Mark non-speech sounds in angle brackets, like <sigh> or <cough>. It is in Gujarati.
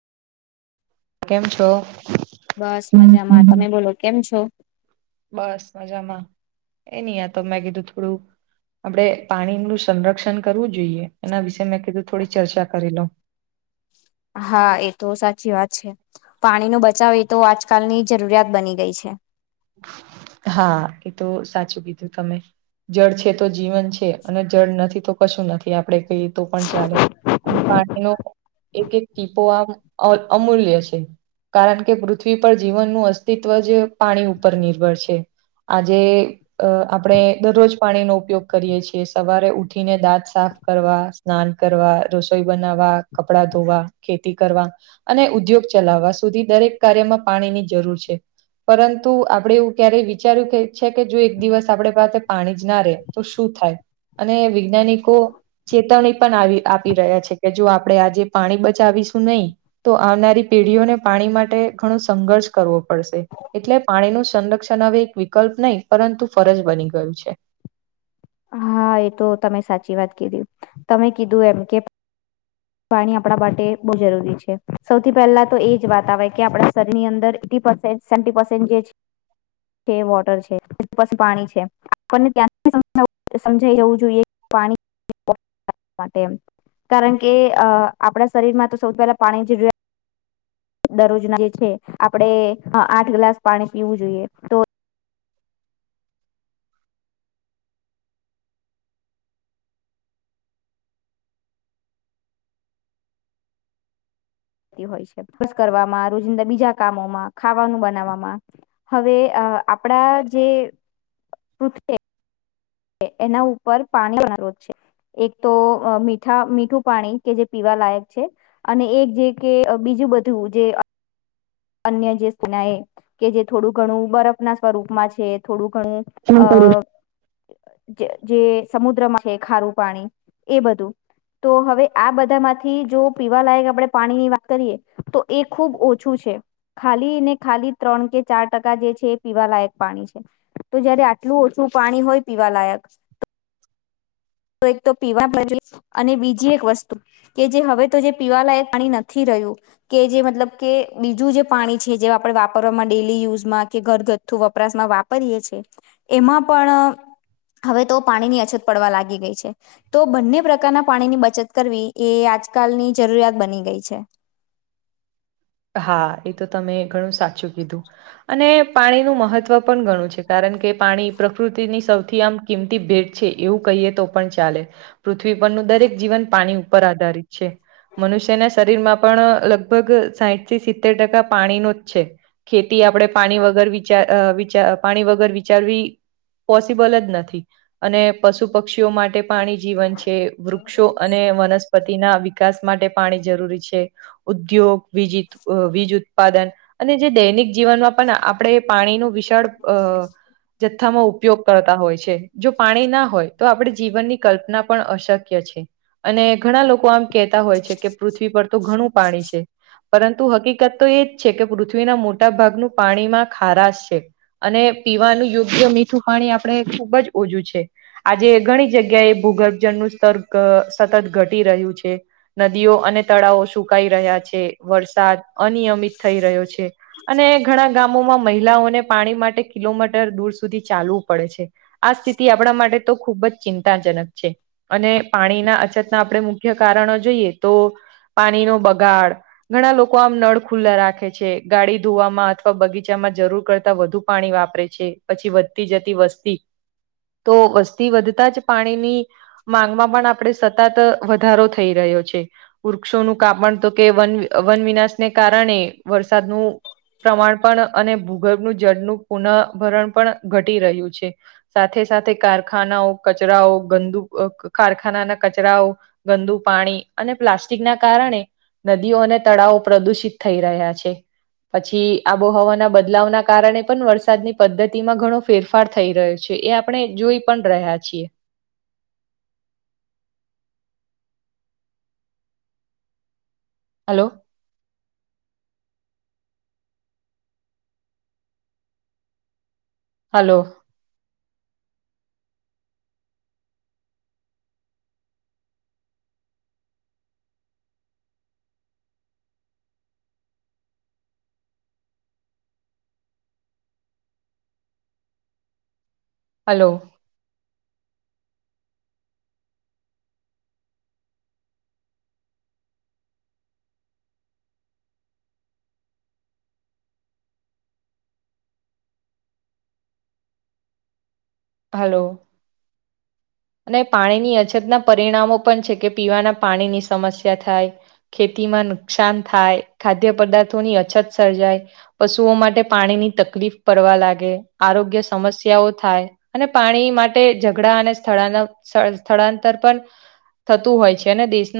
કેમ છો? બસ હમ મજામાં, હમ. તમે બોલો કેમ છો? બસ મજામાં એ નહ આ તો મેં કીધું થોડું આપણે પાણીનું સંરક્ષણ કરવું જોઈએ એના વિશે મેં કીધું થોડી ચર્ચા કરી લો. હા, એ તો સાચી વાત છે. પાણીનું બચાવ એ તો આજકાલની જરૂરિયાત બની ગઈ છે. હા એ તો સાચું કીધું તમે. જળ છે તો જીવન છે અને જળ નથી તો કશું નથી આપડે એ તો પણ ચાલે અને પાણી ન એક-એક ટીપો આમ અમૂલ્ય છે. કારણ કે પૃથ્વી પર જીવનનું અસ્તિત્વ જ પાણી ઉપર નિર્ભર છે. આજે અ આપણેે દરરોજ પાણીનો ઉપયોગ કરીએ છીએ સવારે ઉઠીને દાંત સાફ કરવા સ્નાન કરવા રસોઈ બનાવવા કપડા ધોવા ખેતી કરવા અને ઉદ્યોગ ચલાવવા સુધી દરેક કાર્યમાં પાણીની જરૂર છે પરંતુ તું આપડે એવું ક્યારેય વિચાર્યું કે છે કે જો એક દિવસ આપડે પાસે પાણી જ ના રે તો શું થાય. અને વૈજ્ઞાનિકો ચેતવણી પણ આવી આપી રહ્યા છે કે જો આપણે આજે પાણી બચાવીશું નહી તો આવનારી પેઢીઓને પાણી માટે ઘણો સંઘર્ષ કરવો પડશે એટલે પાણી નું સંરક્ષણ હવે એક વિકલ્પ નહી પરંતુ ફરજ બની ગયું છે. હા એ તો સાચી વાત કીધી તમે એમ કે પાણી આપણા માટે બહુ જરૂરી છે સૌથી પહેલા તો એ જ વાત આવે કે આપણા શરીરની અંદર ટીપર્સેન્ટ સ્ન્ટીપરસેન્ટ <inaudible> છે વોટર છે એ પાછ પાણી છે આપણને ત્યાં સમજાઈ જવું જોઈએ. પાણી કારણ કે કે આપણા માં તો સૌથી પાણી જે જો દરરોજ ના જે છે આપડે આઠ ગ્લાસ પાણી પીવું જોઈએ તો હોય છે ખર્ચ કરવામાં રોજિંદા બીજા કામોમાં ખાવાનું બનાવવામાં. હવે આપણા જે પૃથ્વી એના ઉપર પાણી અના રોધ છે. એક તો મીઠા મીઠું પાણી કે જે પીવા લાયક છે. અને એક જે કે બીજું બધું જે અન્ય જે સ્ના એ કે જે થોડું ઘણું બરફ ના સ્વરૂપમાં છે થોડું ઘણું અ. જે સમુદ્રમાં છે ખારું પાણી એ બધું તો હવે આ બધામાં થી જો પીવા લયક આપડણે પાણીની વાત કરીએ તો એ ખુબ ઓછું છે. ને ખાલી ત્રણ કે ચાર ટકા જે છે પીવા લયક પાણી છે. તો જયારે આટલું ઓછું પાણી હોય પીવાલાયક ત તો એક તો પીવા <inaudible> <inaudible> ભજુ અને બીજી એક વસ્તુ કે જે હવે તો જે પીવાલાયક પાણી નથી રહ્યું કે જે મતલબ કે બીજું જે પાણી છે જે આપણે વાપરવામાં ડેલી યુઝમાં કે ઘરગથ્થુ વપરાશમાં વાપરીએ છીએ પણ હવે તો અછત પડવા લાગી ગઈ છે. તો બંને પ્રકારના પાણીની બચત કરવી એ આજકાલની જરૂરિયાત બની ગઈ છે. હા એ તો તમે ઘણું સાચું કીધું. અને મહત્વ પણ છે કારણ કે પાણી પ્રકૃતિની સૌથી આમ કિંમતી ભેટ છે એવું કહીએ તો પણ ચાલે પૃથ્વી પરનું દરેક જીવન પાણી પર આધારિત છે મનુષ્યના શરીરમાં પણ લગભગ સાઠ સિત્તેર ટકા પાણીનો જ છે. ખેતી આપણે પાણી વગર વિચાર વિચાર પાણી વગર વિચારવી પોસિબલ જ નથી અને પશુ પક્ષીઓ માટે પાણી જીવન છે વૃક્ષો અને વનસ્પ પતિ ના વિકાસ માટે પાણી જરૂરી છે ઉદ્યોગ વિીજ અ વીજ ઉત્પાદન અને જે દૈનિક જીવનમાં પણ આપણે પાણી ન વિશાળ અ જથ્થામાં ઉપયોગ કરતા હોય છે જો પાણી ના હોય તો આપણે જીવનની કલ્પના પણ અશક્ય છે. અને ઘણા લોકો આમ કેતા હોય છે કે પૃથ્વી પર તો ઘણું પાણી છે. પરંતુ હકીકત તો એજ છે કે પૃથ્વીના મોટા પાણીમાં ખારાસ છે. અને પીવાનું યોગ્ય મીઠું પાણી આપણે ખુબ જ ઓછું છે. આજે ઘણી જગ્યા એ ભૂગર્ભ જળનું સ્તર સતત ઘટી રહ્યું છે. નદીઓ તળાવો સુકાઈ છે વરસાદ અનિયમિત થઈ રહ્યો છે. અને ઘણા ગામોમાં મહિલાઓને પાણી માટે કિલોમીટર દૂર સુધી ચાલવું પડે છે. આ સ્થિતિ આપણા માટે તો ખુબ જ ચિંતાજનક છે. અને પાણીના અછતના આપણે મુખ્ય કારણો જોઈએ તો પાણી નો બગાડ ઘણા લોકો લોકો આમ નળ ખુલ્લા રાખે છે ગાડી ધોવામાં અથવા બગીચામાં જરૂર કરતા વધુ પાણી વાપરે છે. પછી વધતી જતી વસ્તી તો વસ્તી વધતા જ પાણીની માંગમાં પણ આપણે સતત વધારો થઈ રહ્યો છે. વૃક્ષોનું કાપણ તો કે વન વનવનાશને કારણે વરસાદનું પ્રમાણ પણ અને ભૂગર્ભનું જળનું પુનઃવરણ પણ ઘટી રહ્યું છે. સાથે સાથે કારખાનાઓ કચરાઓ ગંદુ કારખાનાના કચરાઓ ગંદુ પાણી અને પ્લાસ્ટિક ના કારણે નદીઓ અને તળાવ પ્રદુષિત થઈ રહ્યા છે પછી આબોહવાના બદલાવના કારણે પણ વરસાદની પદ્ધતિમાં ઘણો ફેરફાર થઈ રહ્યો છે એ આપણે જોઈ પણ રહ્યા છીએ હલો હલો હલો હલો અને પાણીની અછતના પરિણામો પણ છે કે પીવાના પાણીની સમસ્યા થાય ખેતીમાં નુકસાન થાય ખાદ્ય પદાર્થોની અછત સર્જાય પશુઓ માટે પાણીની તકલીફ પડવા લાગે આરોગ્ય સમસ્યાઓ થાય અને પાણી માટે ઝઘડા અને, <unintelligible> સ્થળાંતર પણથતું હોય છે દેશના